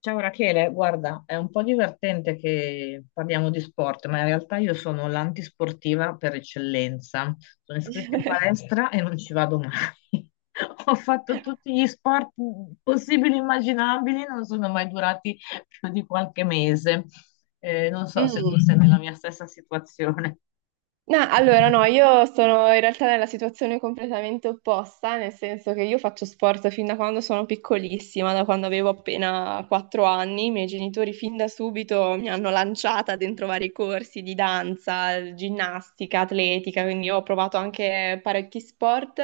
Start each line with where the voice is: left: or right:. left: Ciao Rachele, guarda, è un po' divertente che parliamo di sport, ma in realtà io sono l'antisportiva per eccellenza. Sono iscritta in palestra e non ci vado mai. Ho fatto tutti gli sport possibili e immaginabili, non sono mai durati più di qualche mese. Non so se tu
right: Mm.
left: sei nella mia stessa situazione.
right: No, allora no, io sono in realtà nella situazione completamente opposta, nel senso che io faccio sport fin da quando sono piccolissima, da quando avevo appena 4 anni. I miei genitori fin da subito mi hanno lanciata dentro vari corsi di danza, ginnastica, atletica, quindi io ho provato anche parecchi sport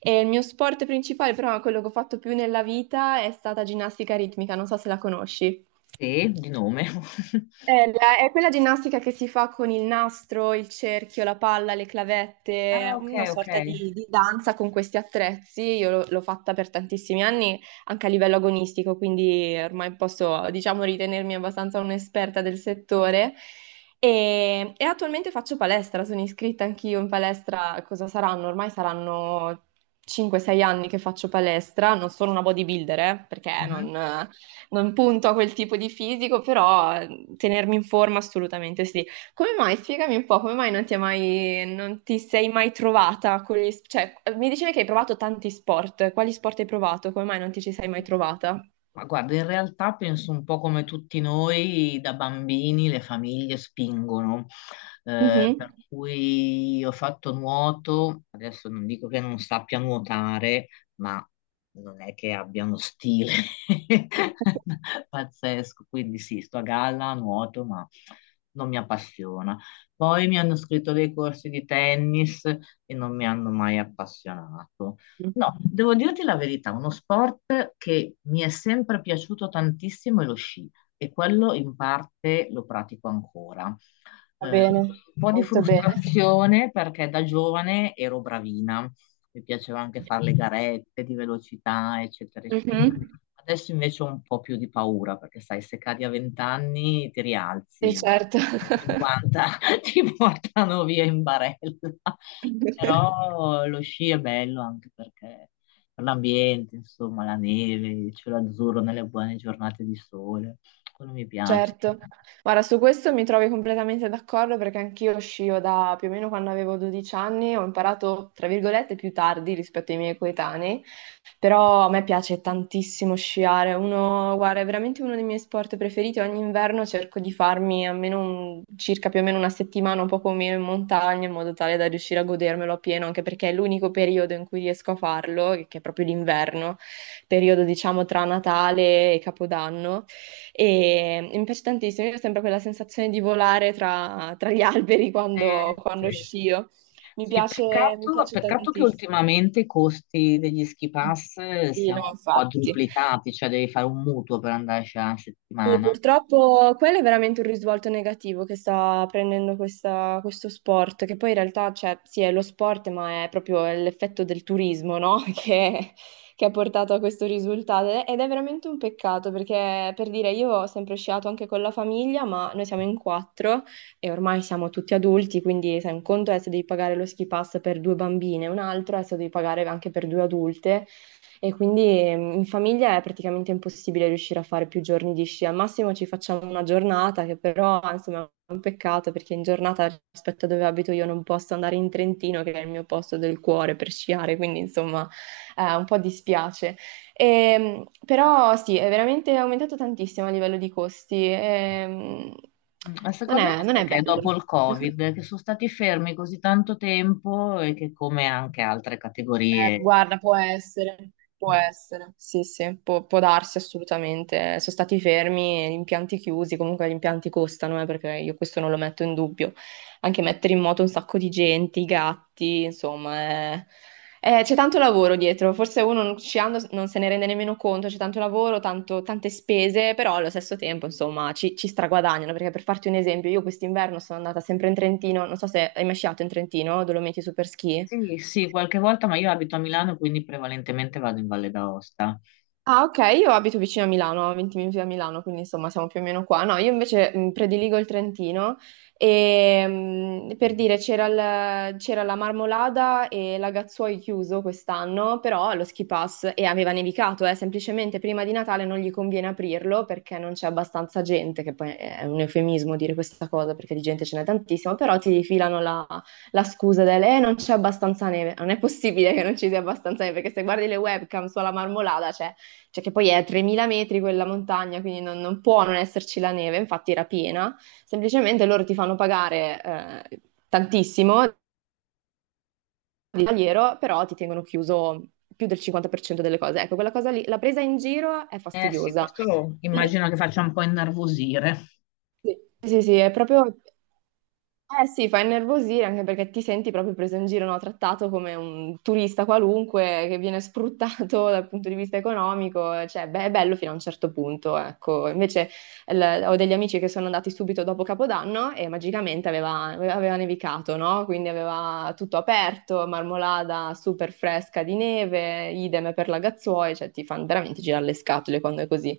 right: e il mio sport principale, però quello che ho fatto più nella vita è stata ginnastica ritmica, non so se la conosci.
left: Sì, di nome.
right: È quella ginnastica che si fa con il nastro, il cerchio, la palla, le
left: Ah,
right: clavette,
left: ok,
right: una
left: ok.
right: sorta di danza con questi attrezzi. Io l'ho fatta per tantissimi anni, anche a livello agonistico, quindi ormai posso, diciamo, ritenermi abbastanza un'esperta del settore. E attualmente faccio palestra, sono iscritta anch'io in palestra. Cosa saranno? Ormai saranno 5-6 anni che faccio palestra, non sono una bodybuilder, perché
left: Mhm.
right: non, non punto a quel tipo di fisico, però tenermi in forma assolutamente sì. Come mai? Spiegami un po', come mai non ti, è mai, non ti sei mai trovata con gli... Cioè, mi dicevi che hai provato tanti sport, quali sport hai provato? Come mai non ti ci sei mai trovata?
left: Ma guarda, in realtà penso un po' come tutti noi, da bambini le famiglie spingono,
right: Mhm.
left: per cui io ho fatto nuoto, adesso non dico che non sappia nuotare, ma non è che abbia uno stile pazzesco, quindi sì, sto a galla, nuoto, ma non mi appassiona. Poi mi hanno scritto dei corsi di tennis e non mi hanno mai appassionato. No, devo dirti la verità, uno sport che mi è sempre piaciuto tantissimo è lo sci e quello in parte lo pratico ancora.
right: Va bene,
left: Un po' di
right: molto bene.
left: frustrazione perché da giovane ero bravina, mi piaceva anche fare le garette di velocità, eccetera, eccetera.
right: Mhm.
left: Adesso invece ho un po' più di paura perché sai, se cadi a 20 anni ti
right: Sì,
left: rialzi,
right: certo.
left: a 50 ti portano via in barella. Però lo sci è bello anche perché per l'ambiente, insomma, la neve, il cielo azzurro nelle buone giornate di sole, quello mi piace.
right: Certo, guarda, su questo mi trovi completamente d'accordo perché anch'io scio da più o meno quando avevo 12 anni, ho imparato, tra virgolette, più tardi rispetto ai miei coetanei, però a me piace tantissimo sciare. Uno, guarda, è veramente uno dei miei sport preferiti, ogni inverno cerco di farmi almeno un- circa più o meno una settimana, un po' come in montagna, in modo tale da riuscire a godermelo appieno, anche perché è l'unico periodo in cui riesco a farlo, che è proprio l'inverno, periodo diciamo tra Natale e Capodanno. E mi piace tantissimo, io ho sempre quella sensazione di volare tra gli alberi quando
left: Sì.
right: scio.
left: Sì,
right: Mi
left: peccato,
right: piace
left: peccato che
right: tantissimo.
left: ultimamente i costi degli ski pass
right: Sì, no,
left: siano
right: infatti.
left: quadruplicati, cioè devi fare un mutuo per andarci a
right: Sì,
left: settimana.
right: purtroppo quello è veramente un risvolto negativo che sta prendendo questo sport, che poi in realtà, cioè, sì, è lo sport, ma è proprio l'effetto del turismo, no? Che ha portato a questo risultato. Ed è veramente un peccato, perché per dire, io ho sempre sciato anche con la famiglia, ma noi siamo in quattro e ormai siamo tutti adulti, quindi sai, un conto è se devi pagare lo ski pass per due bambine, un altro è se devi pagare anche per due adulte. E quindi in famiglia è praticamente impossibile riuscire a fare più giorni di sci. Al massimo ci facciamo una giornata, che però insomma è un peccato perché in giornata rispetto a dove abito io non posso andare in Trentino, che è il mio posto del cuore per sciare, quindi insomma un po' dispiace. Però sì, è veramente aumentato tantissimo a livello di costi.
left: Mm, ma
right: Non
left: secondo me
right: è non
left: sai
right: è
left: che è
right: bello.
left: dopo il Covid che sono stati fermi così tanto tempo e che come anche altre categorie.
right: Guarda, può
left: Mm.
right: essere, sì, sì, può, può darsi assolutamente. Sono stati fermi, gli impianti chiusi, comunque gli impianti costano, perché io questo non lo metto in dubbio. Anche mettere in moto un sacco di gente, i gatti, insomma, è- c'è tanto lavoro dietro, forse uno non- sciando non se ne rende nemmeno conto, c'è tanto lavoro, tanto- tante spese, però allo stesso tempo, insomma, ci straguadagnano, perché per farti un esempio, io quest'inverno sono andata sempre in Trentino, non so se hai mai sciato in Trentino, Dolomiti Superski.
left: Sì, sì, qualche volta, ma io abito a Milano, quindi prevalentemente vado in Valle d'Aosta.
right: Ah, ok, io abito vicino a Milano, a 20 minuti da Milano, quindi insomma siamo più o meno qua. No, io invece prediligo il Trentino e per dire c'era c'era la Marmolada e Lagazzuoi chiuso quest'anno, però lo ski pass e aveva nevicato, semplicemente prima di Natale non gli conviene aprirlo perché non c'è abbastanza gente, che poi è un eufemismo dire questa cosa perché di gente ce n'è tantissima, però ti filano la scusa del non c'è abbastanza neve, non è possibile che non ci sia abbastanza neve perché se guardi le webcam sulla Marmolada, cioè che poi è a 3000 metri quella montagna, quindi non può non esserci la neve, infatti era piena, semplicemente loro ti fanno pagare eh, tantissimo di tagliero, però ti tengono chiuso più del 50% delle cose. Ecco, quella cosa lì, la presa in giro è
left: Eh sì,
right: fastidiosa.
left: questo
right: Sì.
left: immagino che faccia un po' innervosire.
right: Sì, sì, sì, è proprio... Eh sì, fa innervosire anche perché ti senti proprio preso in giro, no? Trattato come un turista qualunque che viene sfruttato dal punto di vista economico, cioè beh, è bello fino a un certo punto, ecco. Invece ho degli amici che sono andati subito dopo Capodanno e magicamente aveva nevicato, no? Quindi aveva tutto aperto, marmolada super fresca di neve, idem per la Gazzuoi, cioè ti fanno veramente girare le scatole quando è così.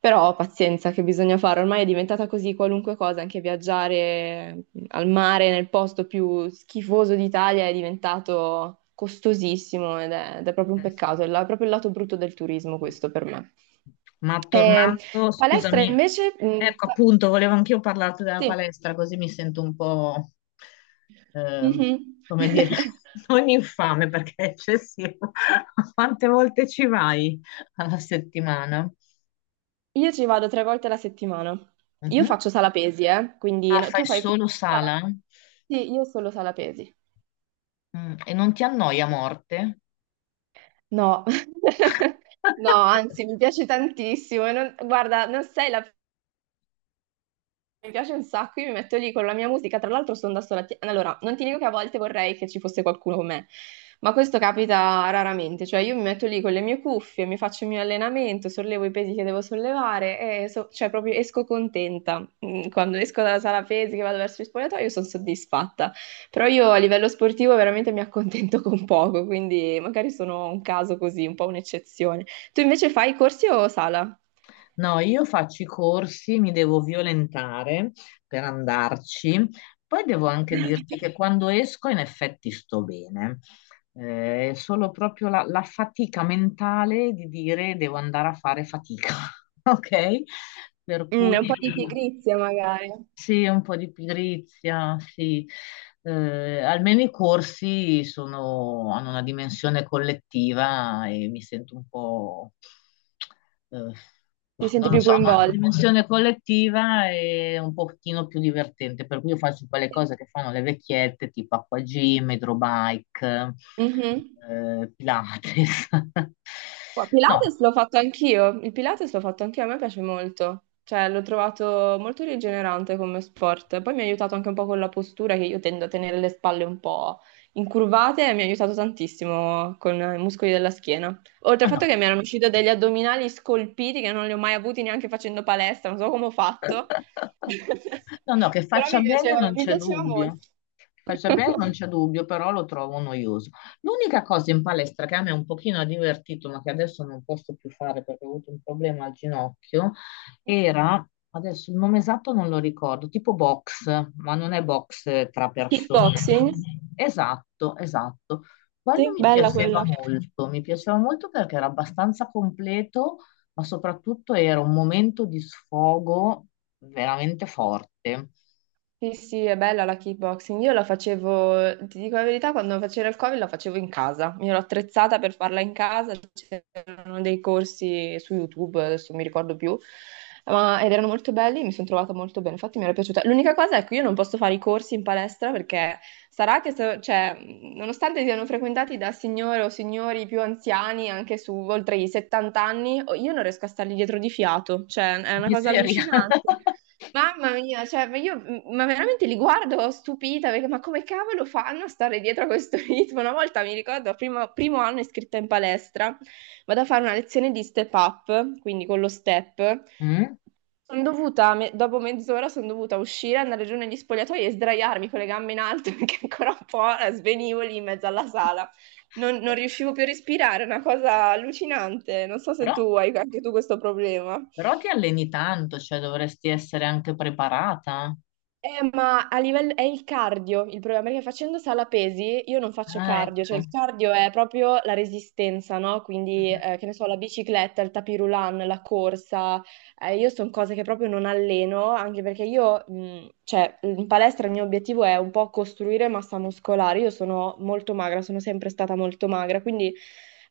right: Però pazienza che bisogna fare, ormai è diventata così qualunque cosa, anche viaggiare al mare nel posto più schifoso d'Italia è diventato costosissimo ed è proprio un
left: Eh sì.
right: peccato, proprio il lato brutto del turismo questo per me.
left: Ma
right: Eh,
left: tornando,
right: palestra
left: scusami,
right: invece, mm,
left: ecco
right: fa-
left: appunto, volevo anch'io parlarti della
right: sì,
left: palestra, così mi sento un po', eh,
right: mhm.
left: come dire, non infame perché è eccessivo. Quante volte ci vai alla settimana?
right: Io ci vado tre volte alla settimana. Io
left: Mhm.
right: faccio sala pesi, quindi
left: Ah,
right: no,
left: fai
right: tu fai
left: solo
right: sala-
left: sala?
right: Sì, io solo sala pesi.
left: Mm, e non ti annoia a morte?
right: No, no, anzi, mi piace tantissimo. Guarda, non sei la Mi piace un sacco, io mi metto lì con la mia musica, tra l'altro sono da sola. Allora, non ti dico che a volte vorrei che ci fosse qualcuno con me, ma questo capita raramente, cioè io mi metto lì con le mie cuffie, mi faccio il mio allenamento, sollevo i pesi che devo sollevare e cioè proprio esco contenta. Mm, quando esco dalla sala pesi che vado verso il spogliatoio sono soddisfatta, però io a livello sportivo veramente mi accontento con poco, quindi magari sono un caso così, un po' un'eccezione. Tu invece fai corsi o sala?
left: No, io faccio i corsi, mi devo violentare per andarci. Poi devo anche dirti che quando esco in effetti sto bene. È solo proprio la fatica mentale di dire devo andare a fare fatica, ok? Per
right: Mm,
left: cui...
right: un po' di pigrizia magari.
left: Sì, un po' di pigrizia, sì. Almeno i corsi hanno una dimensione collettiva e mi sento un po', eh,
right: Ti
left: boh,
right: senti
left: non lo
right: più
left: so, hanno una
right: coinvolto?
left: dimensione collettiva e un pochino più divertente, per cui io faccio quelle
right: Sì.
left: cose che fanno le vecchiette, tipo acquagym, hydrobike,
right: Mhm.
left: Pilates. No,
right: Pilates l'ho fatto anch'io, il Pilates l'ho fatto anch'io, a me piace molto, cioè l'ho trovato molto rigenerante come sport, poi mi ha aiutato anche un po' con la postura che io tendo a tenere le spalle un po' incurvate e mi ha aiutato tantissimo con i muscoli della schiena. Oltre al
left: no, no,
right: fatto che mi erano usciti degli addominali scolpiti che non li ho mai avuti neanche facendo palestra, non so come ho fatto,
left: No, che
right: però
left: faccia bene non
right: mi
left: c'è
right: piaceva
left: dubbio.
right: molto.
left: Faccia bene non c'è dubbio, però lo trovo noioso. L'unica cosa in palestra che a me un pochino ha divertito, ma che adesso non posso più fare perché ho avuto un problema al ginocchio, era, adesso il nome esatto non lo ricordo, tipo box, ma non è box tra persone.
right: Kickboxing?
left: Esatto, esatto. Quello
right: Sì, bella quella.
left: mi piaceva molto perché era abbastanza completo ma soprattutto era un momento di sfogo veramente forte.
right: Sì, sì, è bella la kickboxing. Io la facevo, ti dico la verità, quando facevo il Covid la facevo in casa. Mi ero attrezzata per farla in casa, c'erano dei corsi su YouTube, adesso non mi ricordo più, ma, ed erano molto belli, mi sono trovata molto bene, infatti mi era piaciuta. L'unica cosa è che io non posso fare i corsi in palestra perché sarà che, se- cioè, nonostante siano frequentati da signore o signori più anziani, anche su oltre i 70 anni, io non riesco a stargli dietro di fiato, cioè è una cosa
left: Miseria.
right: allucinante. Mamma mia, cioè, ma io ma veramente li guardo stupita perché ma come cavolo fanno a stare dietro a questo ritmo? Una volta mi ricordo, primo anno iscritta in palestra, vado a fare una lezione di step up, quindi con lo step.
left: Mm?
right: Sono dovuta, me- dopo mezz'ora sono dovuta uscire, andare giù negli spogliatoi e sdraiarmi con le gambe in alto perché ancora un po' svenivo lì in mezzo alla sala. Non
left: Eh,
right: riuscivo più a respirare, è una cosa allucinante. Non so se
left: Però,
right: tu hai anche tu questo problema.
left: però ti alleni tanto, cioè dovresti essere anche preparata.
right: Ma a livello è il cardio il problema, perché facendo sala pesi io non faccio
left: Ah,
right: cardio, cioè
left: ecco.
right: il cardio è proprio la resistenza, no? Quindi,
left: Mhm.
right: che ne so, la bicicletta, il tapis roulant, la corsa, io sono cose che proprio non alleno, anche perché io, cioè, in palestra il mio obiettivo è un po' costruire massa muscolare. Io sono molto magra, sono sempre stata molto magra, quindi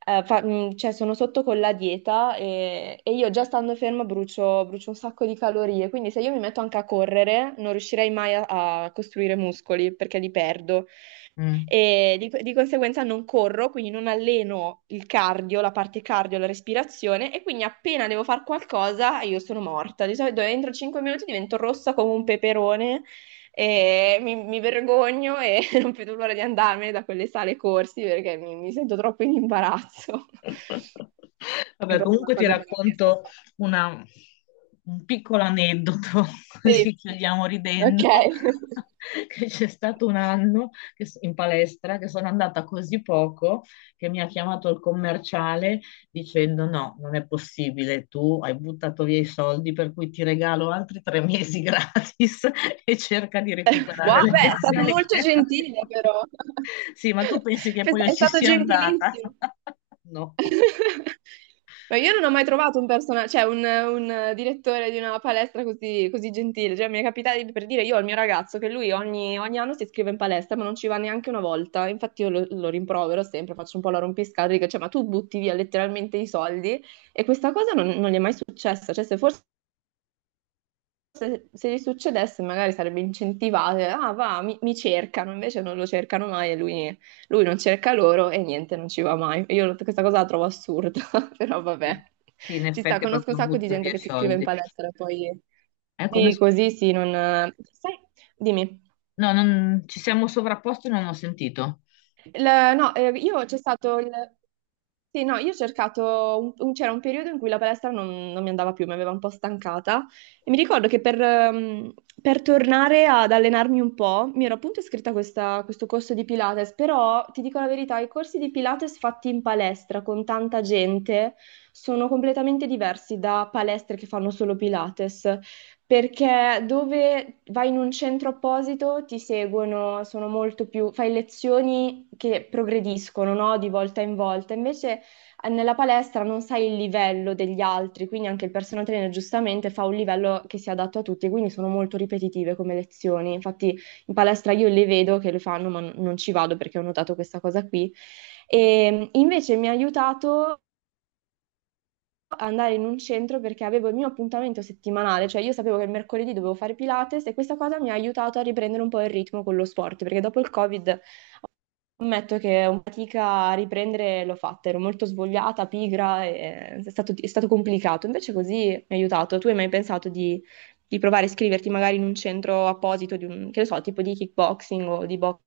right: cioè, sono sotto con la dieta e io già stando ferma brucio, brucio un sacco di calorie. Quindi se io mi metto anche a correre, non riuscirei mai a a costruire muscoli perché li perdo
left: Mm.
right: e di conseguenza non corro, quindi non alleno il cardio, la parte cardio, la respirazione e quindi appena devo fare qualcosa io sono morta. Di solito entro 5 minuti divento rossa come un peperone e mi vergogno e non vedo l'ora di andarmene da quelle sale corsi perché mi sento troppo in imbarazzo. È
left: Vabbè,
right: proprio una
left: comunque ti
right: cosa che non riesco a
left: racconto
right: fare.
left: una- un piccolo aneddoto,
right: Sì,
left: così chiudiamo
right: ok.
left: ridendo, che c'è stato un anno in palestra che sono andata così poco che mi ha chiamato il commerciale dicendo no, non è possibile, tu hai buttato via i soldi per cui ti regalo altri 3 mesi gratis e cerca di recuperare
right: Wow,
left: le
right: beh, è stato
left: pensioni
right: molto
left: che...
right: gentile però.
left: Sì, ma tu pensi che poi io
right: È
left: ci
right: stato
left: sia andata?
right: gentilissimo.
left: No,
right: Ma io non ho mai trovato un personaggio, cioè un, direttore di una palestra così, così gentile. Cioè, mi è capitato per dire io al mio ragazzo che lui ogni anno si iscrive in palestra, ma non ci va neanche una volta. Infatti, io lo rimprovero sempre, faccio un po' la rompiscatole, dico, cioè, ma tu butti via letteralmente i soldi. E questa cosa non gli è mai successa. Cioè, se forse se gli succedesse magari sarebbe incentivata, ah va, mi cercano, invece non lo cercano mai e lui non cerca loro e niente, non ci va mai. Io questa cosa la trovo assurda, però
left: sì.
right: vabbè.
left: Sì, in
right: Ci sta,
left: effetti è
right: conosco un
left: proprio
right: sacco di
left: butto
right: gente
left: via i
right: che si iscrive in
left: soldi.
right: palestra e poi...
left: È come...
right: Sì,
left: s-
right: così sì, non... Sai, dimmi.
left: No, non... ci siamo sovrapposti e non ho sentito.
right: No, io c'è stato il... Sì, no, io ho cercato, c'era un periodo in cui la palestra non mi andava più, mi aveva un po' stancata e mi ricordo che per tornare ad allenarmi un po' mi ero appunto iscritta a questo corso di Pilates, però ti dico la verità, i corsi di Pilates fatti in palestra con tanta gente sono completamente diversi da palestre che fanno solo Pilates perché dove vai in un centro apposito ti seguono, sono molto più, fai lezioni che progrediscono, no? Di volta in volta. Invece nella palestra non sai il livello degli altri, quindi anche il personal trainer giustamente fa un livello che sia adatto a tutti, quindi sono molto ripetitive come lezioni. Infatti in palestra io le vedo che le fanno, ma non ci vado perché ho notato questa cosa qui. E invece mi ha aiutato andare in un centro perché avevo il mio appuntamento settimanale, cioè io sapevo che il mercoledì dovevo fare Pilates e questa cosa mi ha aiutato a riprendere un po' il ritmo con lo sport, perché dopo il Covid ammetto che ho fatica a riprendere, l'ho fatta, ero molto svogliata, pigra, e è stato complicato, invece così mi ha aiutato. Tu hai mai pensato di provare a iscriverti magari in un centro apposito, di un, che ne so, tipo di kickboxing o di box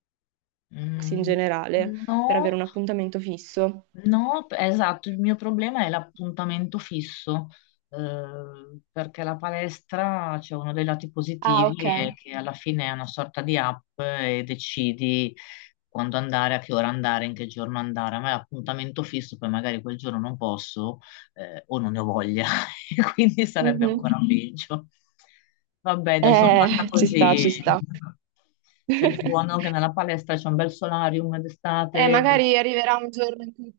right: in
left: Mm,
right: generale, per avere
left: no.
right: un appuntamento fisso?
left: Esatto, il mio problema è l'appuntamento fisso, perché la palestra c'è uno dei lati
right: Ah,
left: positivi
right: ok.
left: è che alla fine è una sorta di app e decidi quando andare, a che ora andare, in che giorno andare. A me l'appuntamento fisso, poi magari quel giorno non posso, o non ne ho voglia, e quindi sarebbe
right: Mhm.
left: ancora peggio. Vabbè, dai, sono fatta
right: Ci sta,
left: così.
right: ci sta.
left: C'è di buono che nella palestra c'è un bel solarium
right: Eh,
left: d'estate.
right: magari arriverà un giorno in cui,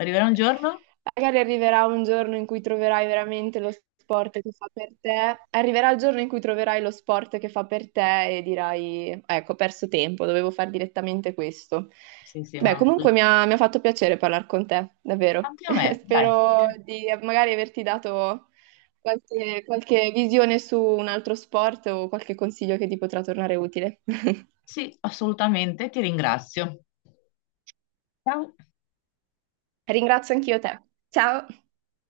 left: Arriverà un giorno?
right: magari arriverà un giorno in cui troverai veramente lo sport che fa per te. Arriverà il giorno in cui troverai lo sport che fa per te e dirai, ecco, ho perso tempo, dovevo fare direttamente questo.
left: Sì, sì,
right: Beh,
left: ma
right: comunque mi ha fatto piacere parlare con te, davvero.
left: anche a me, dai.
right: Spero di magari averti dato qualche visione su un altro sport o qualche consiglio che ti potrà tornare utile.
left: Sì, assolutamente, ti ringrazio. Ciao.
right: Ringrazio anch'io te. Ciao!